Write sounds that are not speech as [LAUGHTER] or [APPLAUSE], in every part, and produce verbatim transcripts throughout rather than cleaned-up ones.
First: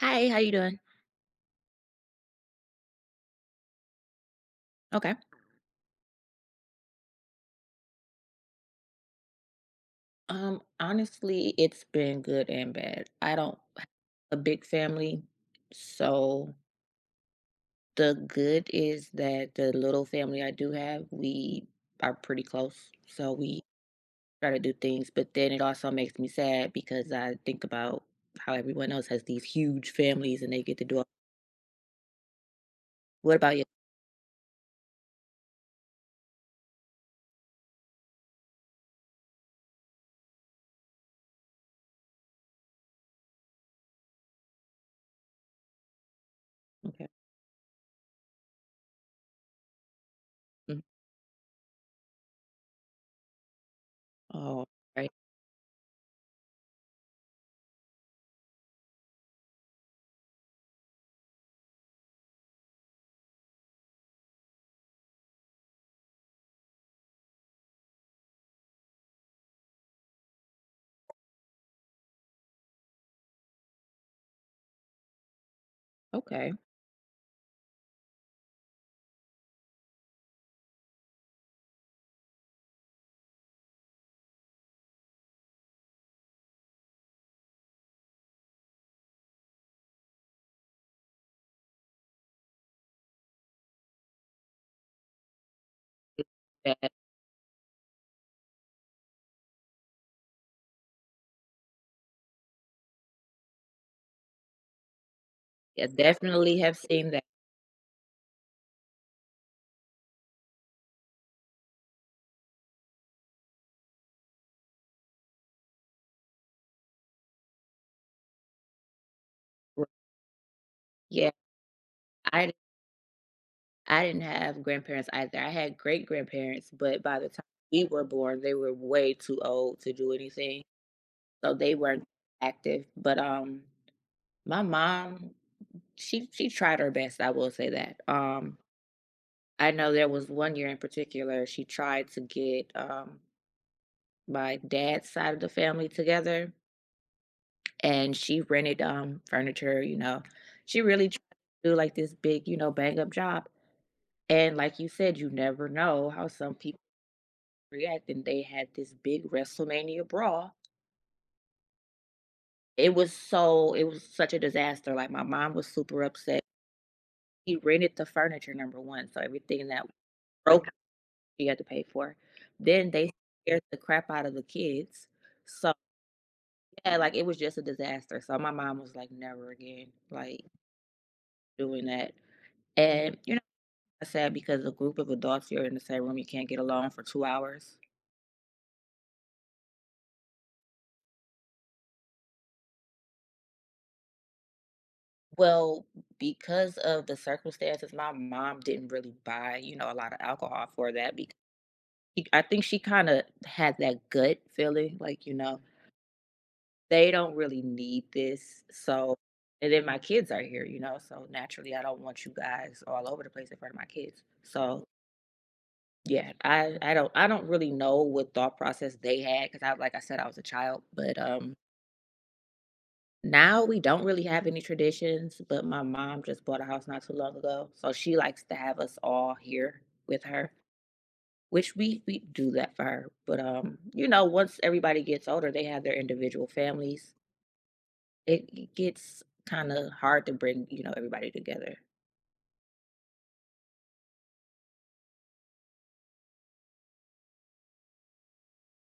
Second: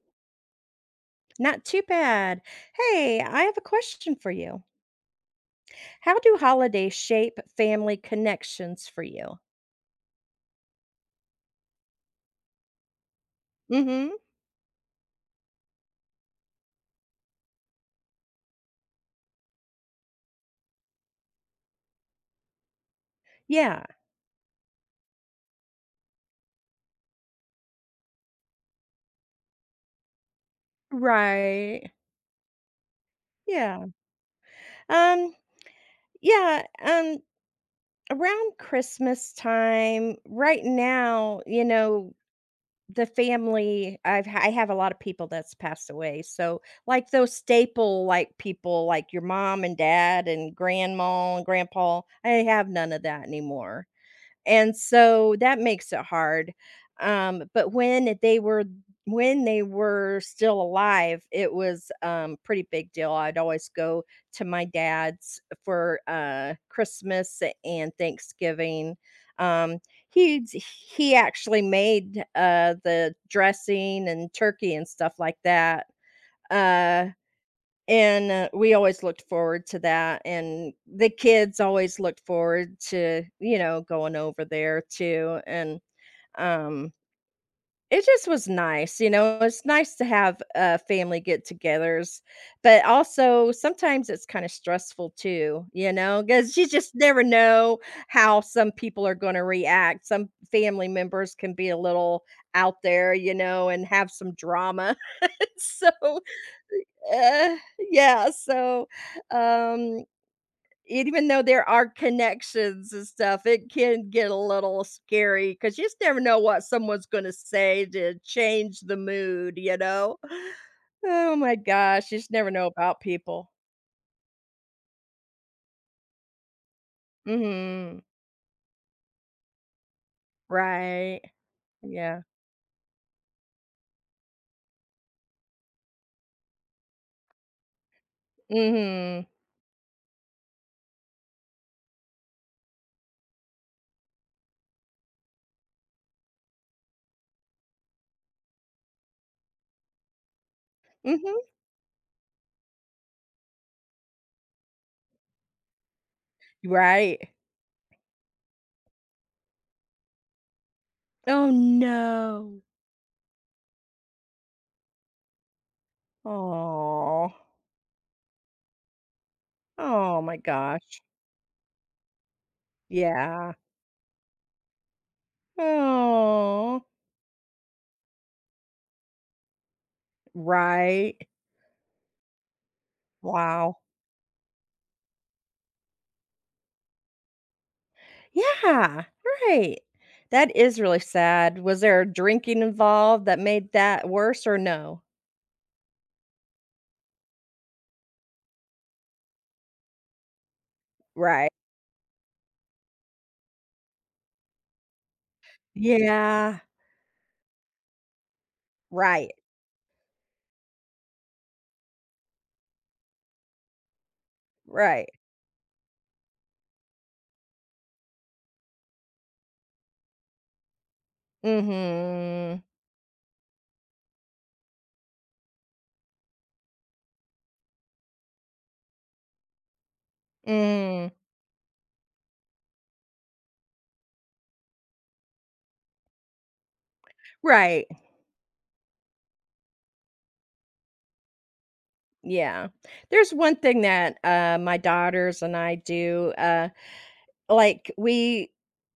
Hi, how you doing? Not too bad. Hey, I have a question for you. Okay. How do holidays shape family connections for you? Um, honestly, it's been good and bad. I don't have Mm-hmm. a big family, so the good is that the little family I do have, we are pretty close. So we Yeah, try to do things, but then it also makes me sad because I think about how everyone else has these huge families and they get to do all. right, What about you? yeah. Um, yeah, um, around Christmas time, right now, you know, the family I've ha- I have a lot of people that's passed away. So Okay. like those staple like people like your mom and dad and Mhm. grandma and grandpa, I have none of that anymore. Oh, And right. so that makes it hard. Um, but when they were when they were still alive, it was, um, pretty big deal. I'd always go to my dad's for, uh, Christmas and Thanksgiving. Um, he he actually made, uh, the dressing and turkey and stuff like that. Okay. Uh and, uh, we always looked forward to that, and the kids always looked forward to, you know, going over there too, and, um, it just was nice, you know, It's nice to have, uh, family get-togethers, but also sometimes it's kinda stressful too, you know, because you Yeah, just never know how some people are gonna react. Some family members can be a little out there, you know, and have some drama. [LAUGHS] I So definitely have seen that. uh, yeah, so, um, even though there are connections and stuff, it can get a little scary because you just never know what someone's gonna say to change the mood, you know? [SIGHS] Yeah, Oh my gosh, you just never I know about people. I didn't have grandparents either. I had great grandparents, but by the time we Mhm. were born, they were way too old to do anything. Right. So they weren't Yeah. active. But um my mom, she she tried her best, I will say that. Um Mhm. I know there was one year in particular, she tried to get um my dad's side of the family together and she rented um furniture, you know. She really tried Mhm. to do like this big, you know, bang up job. And like you said, you never know how some people Right. react and they had this big WrestleMania brawl. Oh, no. It was so it was such a disaster. Like my mom was super upset. Oh. He rented the furniture number one, so everything that Oh my broke gosh. she had to pay for. Then they Yeah. scared the crap out of the kids. So Oh. yeah, like it was just a disaster. So my mom was like, never again, like Right. doing that. And you know, Wow. it's sad because a group of adults you're in the same room, you can't get along for two hours. Yeah, right. That is really sad. Was there drinking involved that made that worse or no? Well, because of the circumstances, my mom didn't really buy, you know, a lot of alcohol for that because Right. she, I think she kind of had that gut feeling like, you know, Yeah, they don't really need this. So, right, and then my kids are here, you know, so naturally I don't want you guys all over the place in front of my kids. So, right. yeah, I I don't I don't really know what thought process they had because I like I said I was a child, but um Mhm. now we don't really have any traditions, but my mom just bought a house not too long ago, so she likes to have us all here with her, Mm. which we we do that for her. But, um, you know, once everybody gets older, they have their individual families. Right. It it gets kinda hard to bring, you know, everybody together. Yeah. There's one thing that, uh, my daughters and I do, uh Like, we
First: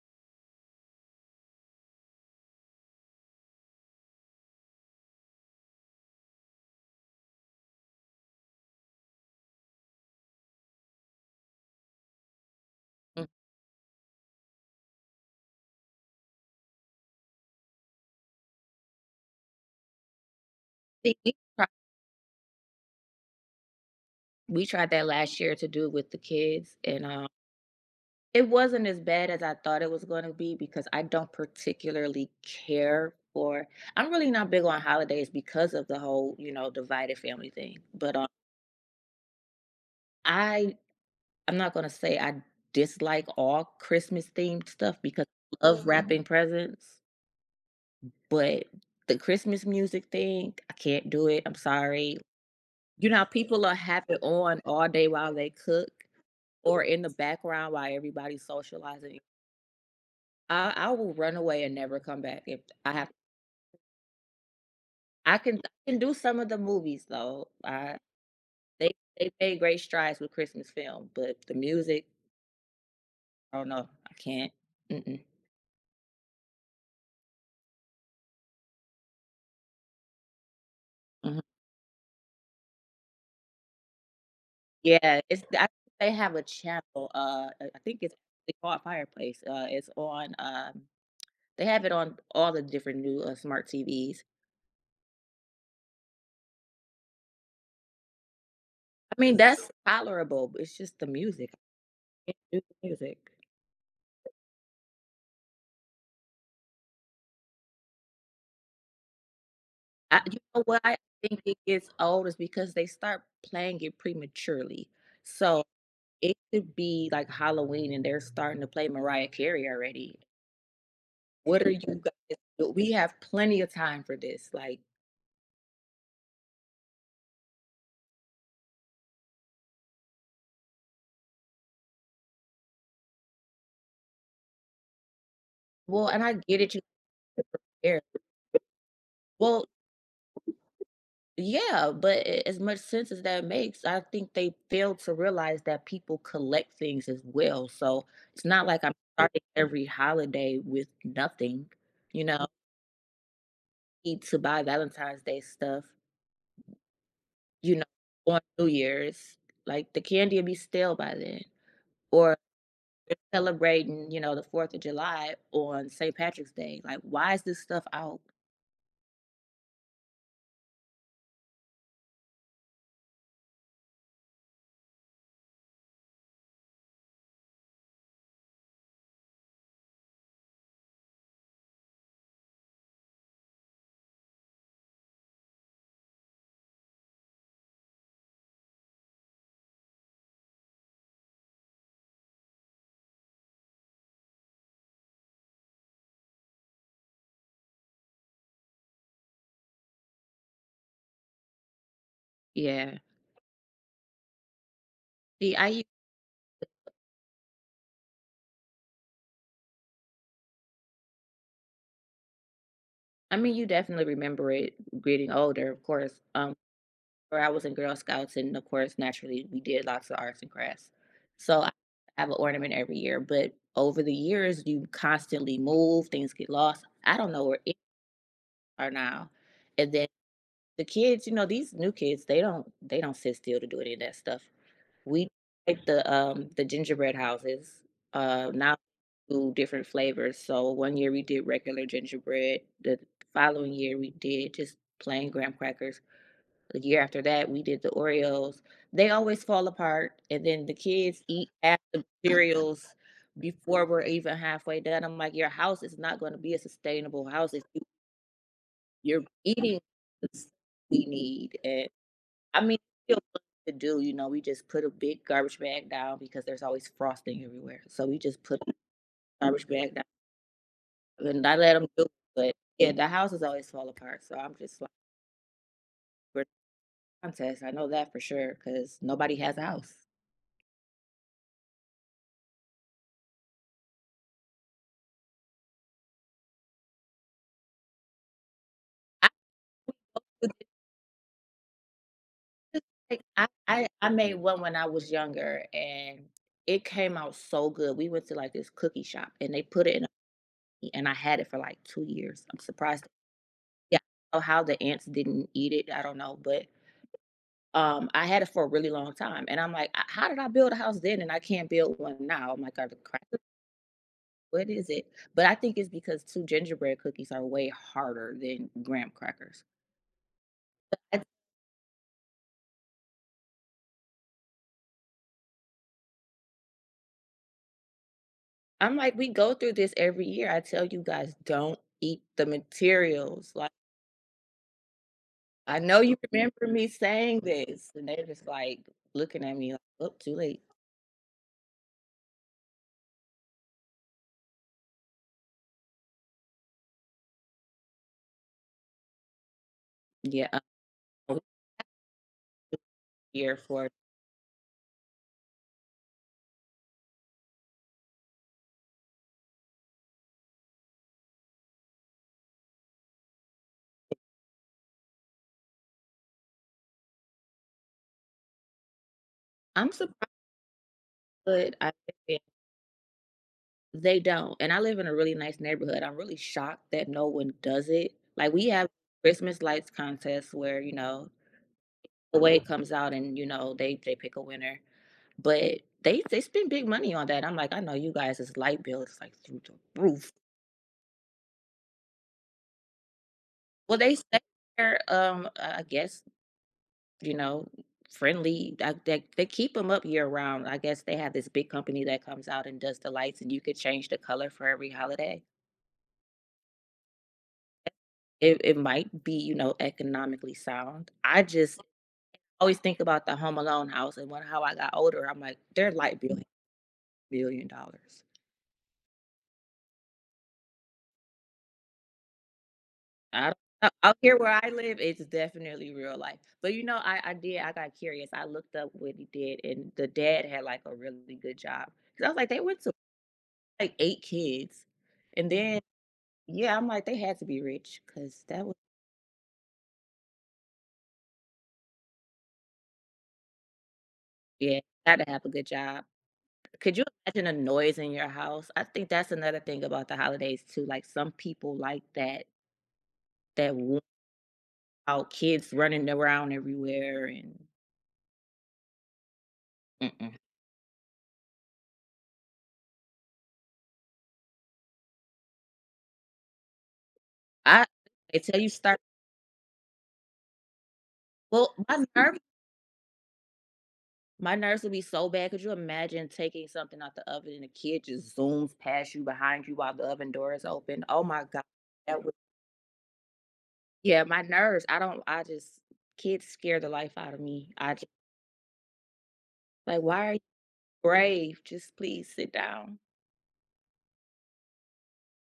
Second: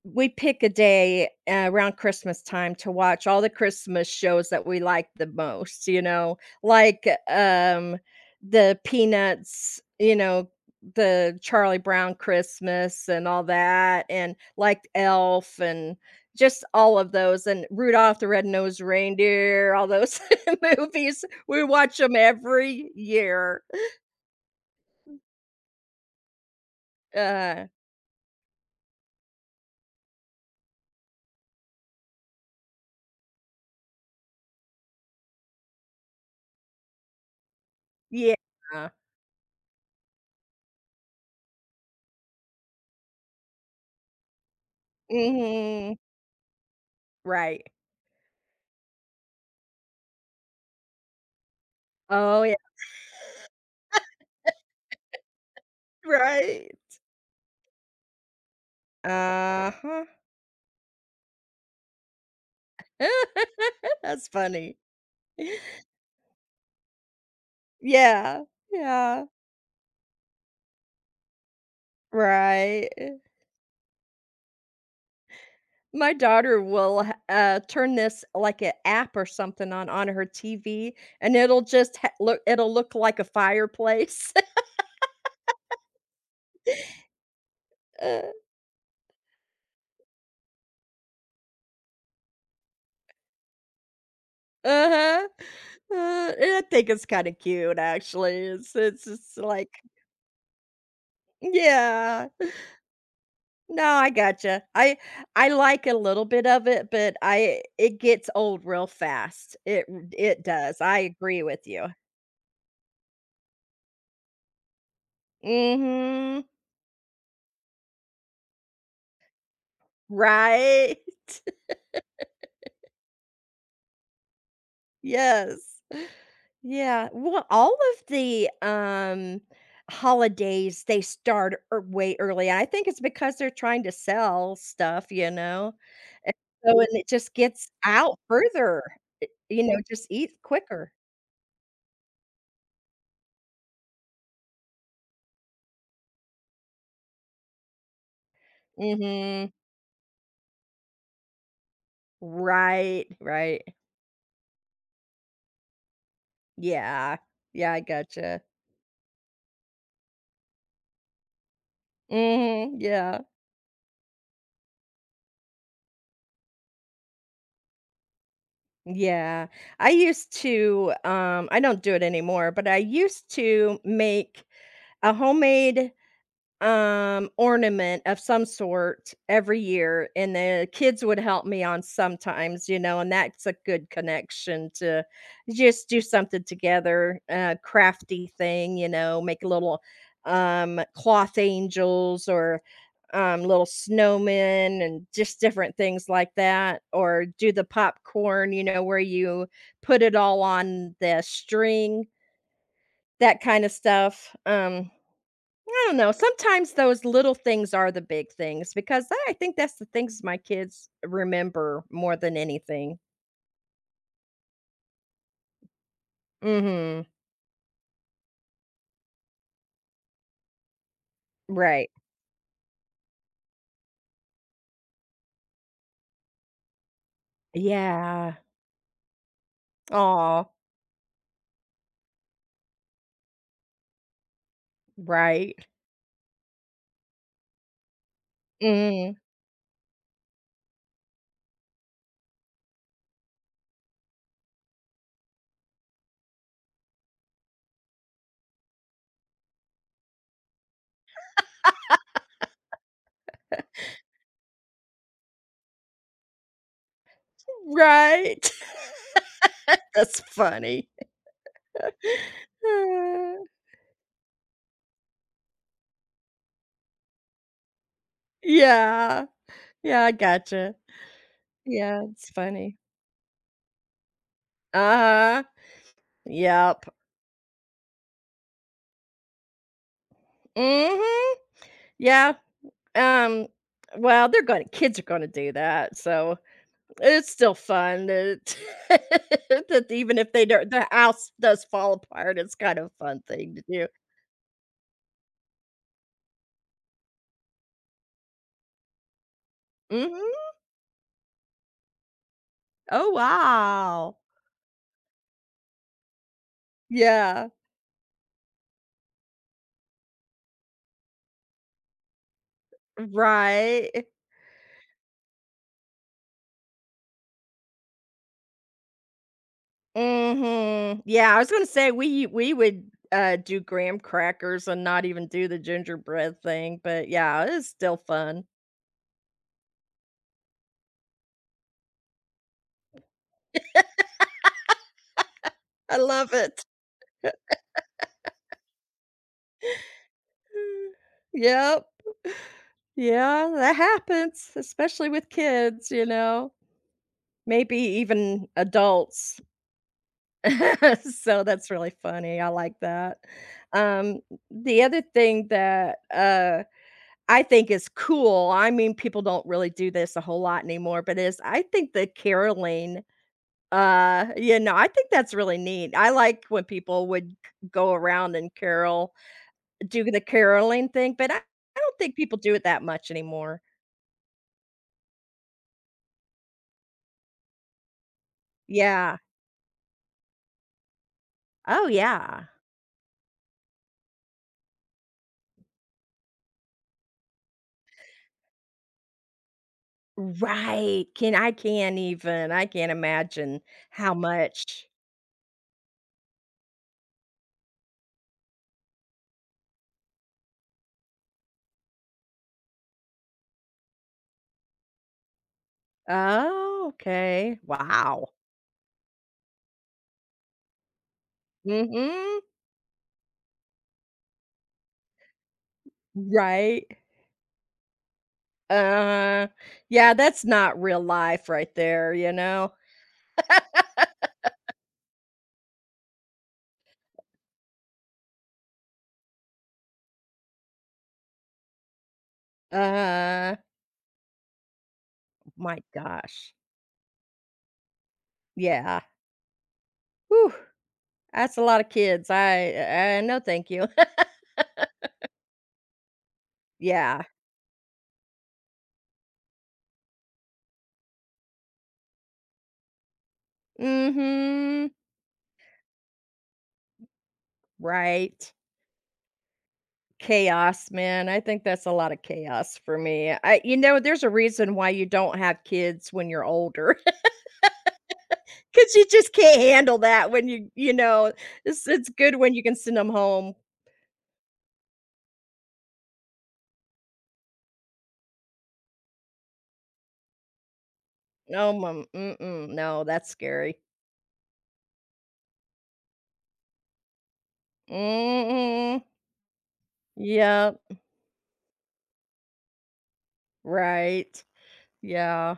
we pick a day uh, around Christmas time to watch all the Christmas shows that we like the most, you know, like, um, the Peanuts, you know, the Charlie Brown Christmas Mm. and all that, and, like, Elf and just all of those, and Rudolph the Red-Nosed Reindeer, all those [LAUGHS] See, movies, we we watch them every year. [LAUGHS] We tried that last year to do it with the kids, and, um, Uh, it wasn't as bad as I thought it was gonna be because I don't particularly care for — I'm really not big on holidays because of the whole, you know, divided family thing, but, um, yeah. I I'm not gonna say I dislike all Christmas-themed stuff because I love, mhm, Mhm. wrapping presents, Right. but the Christmas music thing, I can't do it, I'm sorry. Oh, yeah. You know how people are having on all day while they cook, Right. or in the background while everybody's socializing? Uh-huh. I, I will run away and never come back if I have. [LAUGHS] That's funny. I can I can do some of the movies though. I Yeah, they yeah, they made great strides with Christmas film, but the music, right. I don't know, I can't. Mm-mm. My daughter will h uh, turn this like an app or something on on her T V, and Mhm. it'll just ha look it'll look like a fireplace. [LAUGHS] Yeah, it's I, think they have a channel. Uh, I I think it's they call it Fireplace. Uh, it's on. Um, they have it on all the different new uh, smart T Vs. Uh-huh. Uh, and I think it's kinda cute, actually. It's it's I mean, just that's like tolerable, but it's just the music. yeah. I can't do the music. No, I gotcha. I I like a little bit of it, but I it gets old real fast. It r I You it know what? does. I I think agree it with you. gets old is because they start playing it prematurely. So it Mhm. could be like Halloween and they're starting to play Mariah Carey already. Right? [LAUGHS] What are you [LAUGHS] guys do? We have plenty of time for this. Like, Yes. Yeah. Well, all of the, um, holidays, they start ear way early. I think it's because they're trying to sell stuff, you know? well, and And I get it, so you and it just gets care. out further, I you Well, know, just eat quicker. yeah, but a- as much sense as that makes, I think they fail to realize that people collect things as well. So it's not like I'm starting Mhm. every holiday with nothing, you know, Right, right. need to buy Valentine's Day stuff, Yeah. Yeah, you I know, on gotcha. New Year's, like the candy will be stale by then, or Mhm, yeah. celebrating, you know, the fourth of July on Saint Patrick's Day. Like, why is this stuff out? Yeah. I used to, um I don't do it anymore, but I used to make a homemade um, ornament of some sort every year, and the kids would help me on sometimes, you know, and that's a good connection to just do something together, a crafty thing, you know, make little um, cloth angels or um, little snowmen and just different things like that, or do the popcorn, you know, where you put it all on the string, Yeah. that kind of stuff. Um, See, I, u- I don't know. Sometimes those little things are the big things because I I think that's the things my kids remember more than anything. I mean, you definitely remember it getting older, of course. Um, Mhm. Where I was in Girl Scouts, and of course, naturally, we did lots of arts and crafts. So I Right. have an ornament every year, but over the years, you constantly move, things get lost. I don't know where any Yeah. are now. And then Aw. the kids, you know, these new kids, they don't they don't sit still to do any of that stuff. We Right. like the um the gingerbread houses. Uh now Mm. we do different flavors. So one year we did regular gingerbread. The following year we did just plain graham crackers. The year after that we did the Oreos. They always fall apart and then the kids eat half the cereals before we're even halfway done. I'm like, your house is not going to be a sustainable house if you, Right. you're eating [LAUGHS] That's what funny. we need. And I mean, still Uh, plenty to do, you know, we just put a big garbage bag down because there's always frosting everywhere. So we just put a yeah. garbage bag Yeah, down I gotcha. and I let them do Yeah, it, it's but funny. yeah, the houses always fall apart. So I'm just like, Uh-huh. we're in Yep. a contest. I know that for sure, because nobody has a house. Mhm. Yeah. Um, well, they're gonna kids are gonna do that, so it's still fun that I [LAUGHS] that even if they don't the house does fall apart, it's kind of a fun think I thing to I do. I made one when I was younger and it came out so good. We went to like this cookie shop and they put it in a Mhm. and I had it for like 2 years. I'm surprised. Oh, Yeah, wow. I don't know how the ants didn't eat it. I don't know, but Yeah. Um, I had it for a really long time, and I'm like, "Uh, how did I build a house then and I can't build one now? I'm like, are the cracks? Right. What is it? But I think it's because two gingerbread cookies are way harder than graham crackers." Mhm. I, Yeah, I was gonna say we we would, uh, do graham crackers and not even do the gingerbread thing, but yeah, it's still fun. I'm like, we go through this every year. I tell you guys, don't eat the materials. Like, I I know you love remember it. [SIGHS] me saying this, and they're just like looking at me like, oh, too late. Mm. Yep. Yeah, that happens, especially with kids, you know? Maybe even adults. Yeah, [LAUGHS] I'm So that's really funny, I like that. here for. Um, the other thing that, uh, I think is cool, I mean, people don't really do this a whole lot anymore, but is I think the caroling, uh, you know, I think that's really neat. I like when people would g go around and carol, I'm do surprised. the caroling thing, but I I I don't think people do it that much anymore. They don't, and I live in a really nice neighborhood. I'm really shocked that no one does it. Like, we have Yeah. Christmas lights contests where, you know, Oh, the yeah. wave comes out and, you know, they they pick a winner, but they they spend big money on that. I'm like, "I know you guys' this light bill is, like, through the roof." Right, can I can't even I can't imagine Well, they how say much they're, um, I I guess, you know, friendly. I they they keep them up year-round. I guess they have this big company that comes out and does the lights, and you could change the color for every holiday. Oh, okay. Wow. It it might be, you know, economically sound. I just Mhm. always think about the Home Alone house, and when how I got older, I'm like, "Their light bill Right. one billion dollars." Uh, yeah, that's not real life right there, you know? I don't know. Out here where I live, it's definitely real life. But, you know, I I did I got curious. I looked up what he did, and the dad had, like, a really good job. Cause I was like, they went to, Uh, like, eight kids, and my then gosh. yeah, I'm like, "They had to be rich, cause that was" Yeah. Whew, that's a lot of kids. I uh, no thank you. [LAUGHS] yeah, gotta have a good job. Could you Yeah. imagine a noise in your house? I think that's another thing about the holidays too. Like some people like that that want mm Mhm. out kids running around everywhere and Right. mm-mm. Chaos, man. I think that's a lot of chaos for me. I you know, there's a reason why you don't have kids when you're older. I Until you 'Cause start, you just can't handle that when you you know, well, it's my it's [LAUGHS] good nerves when you can send them home. my nerves would be so bad. Could you imagine taking something out the oven and a kid just zooms past you behind you while the oven door is open? Oh my god. No, mom That would — mm-mm, no, that's scary. yeah, my nerves. I don't I just kids scare the life out of me. I just Mm-mm. like why are you Yep, brave? Just please sit down. right. Yeah.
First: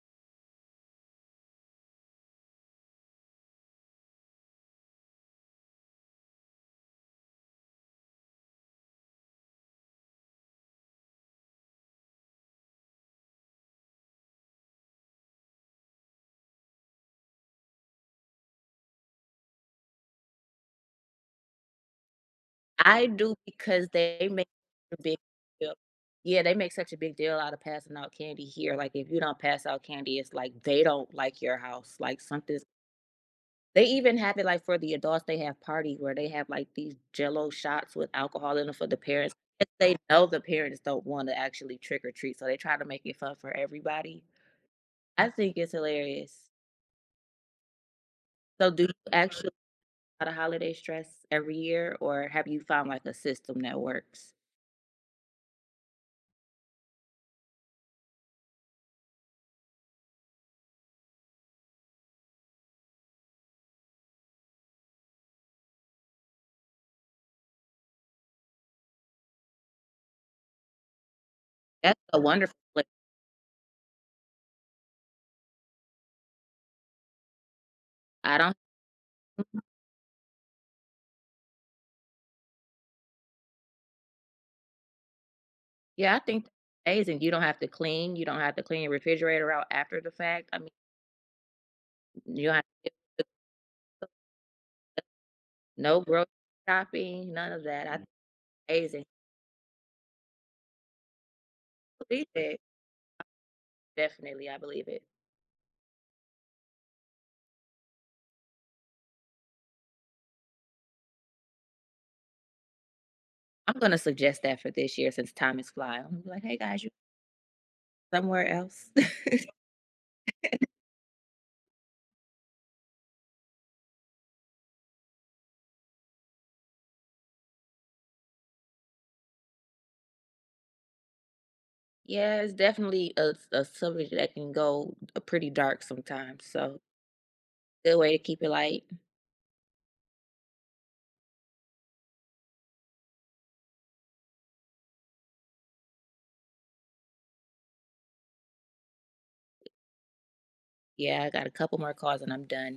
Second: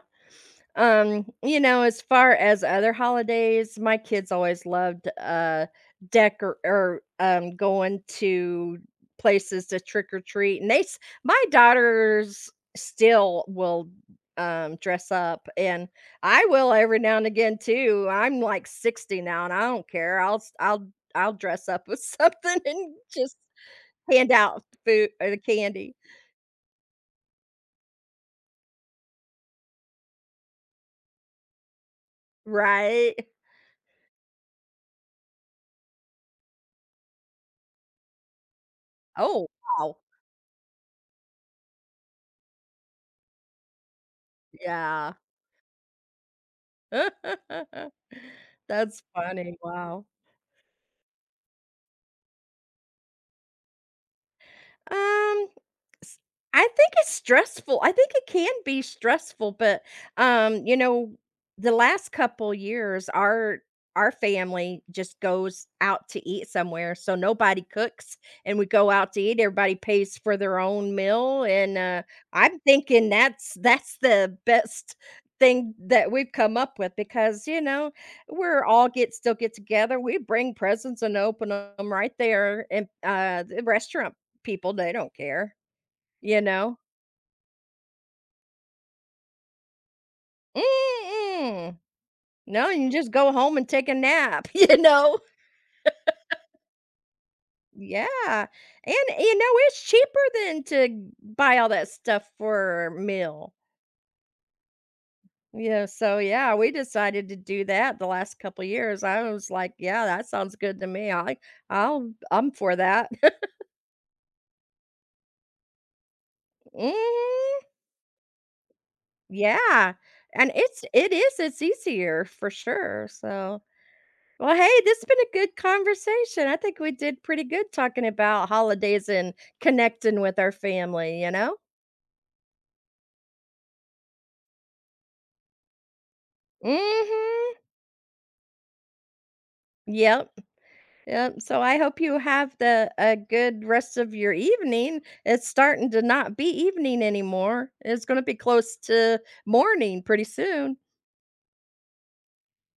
Um, you know, as far as other holidays, my kids always loved uh decor or um going to places to trick or treat. And they s- my daughters still will um dress up and I will every now and again too. I'm like sixty now and I don't care. I'll s- I'll I'll dress up with [LAUGHS] something and I do just because they hand make out a food big or the deal. candy. Yeah, they make such a big deal out of passing out candy here. Like if you don't pass out candy, it's like they don't like your house. Like something's Right? They even have it like for the adults, they have parties where they have like these jello shots with alcohol in them for the parents. Oh, 'Cause they wow. know the parents don't want to actually trick or treat, so they try to make it fun for everybody. Yeah. I think it's hilarious. [LAUGHS] So do you That's actually funny, wow. have a holiday stress every year or have you found like a system that works? Um, s I think it's stressful. I think it can be stressful, but, um, you know, the last couple years, our our family just goes out to eat somewhere, so nobody cooks, and we go out to eat, everybody pays for their own meal, and, That's uh, a wonderful I'm place. thinking that's that's the best thing that we've come up with because, you know, I don't. we're all get still get Mhm. together, we bring presents and open them right there in, uh, the restaurant people, they don't care, Yeah, I you think that's know? amazing. You don't have to clean, you don't have to clean your refrigerator out after the fact. I mean, Mm-mm. you don't have No, you to can get just the— go home and take a nap, [LAUGHS] you know? [LAUGHS] no grocery shopping, none of that. I think Yeah, and, amazing. eh, you know, it's cheaper than to buy all that I believe stuff it. for a meal. Definitely, I believe it. Yeah, so, yeah, we decided to do that the last couple years. I was like, "Yeah, that sounds good to me. I I'll I'm for that." [LAUGHS] I'm gonna suggest that for this year since time is flying. I'm gonna be like, hey guys, you Mhm. somewhere else. [LAUGHS] Yeah, and it's it is, it's easier for sure, so well, hey, this has been a good conversation. I think we did pretty good talking about holidays and connecting with our family, you know? Yeah, it's definitely a, a subject that can go uh, pretty dark sometimes. So Mhm. good way to keep it light. Yep. Yep. So I hope you have the a good rest of your evening. It's starting to not be evening anymore. It's going to be close to morning pretty soon. Yeah, I got a couple more calls and I'm done.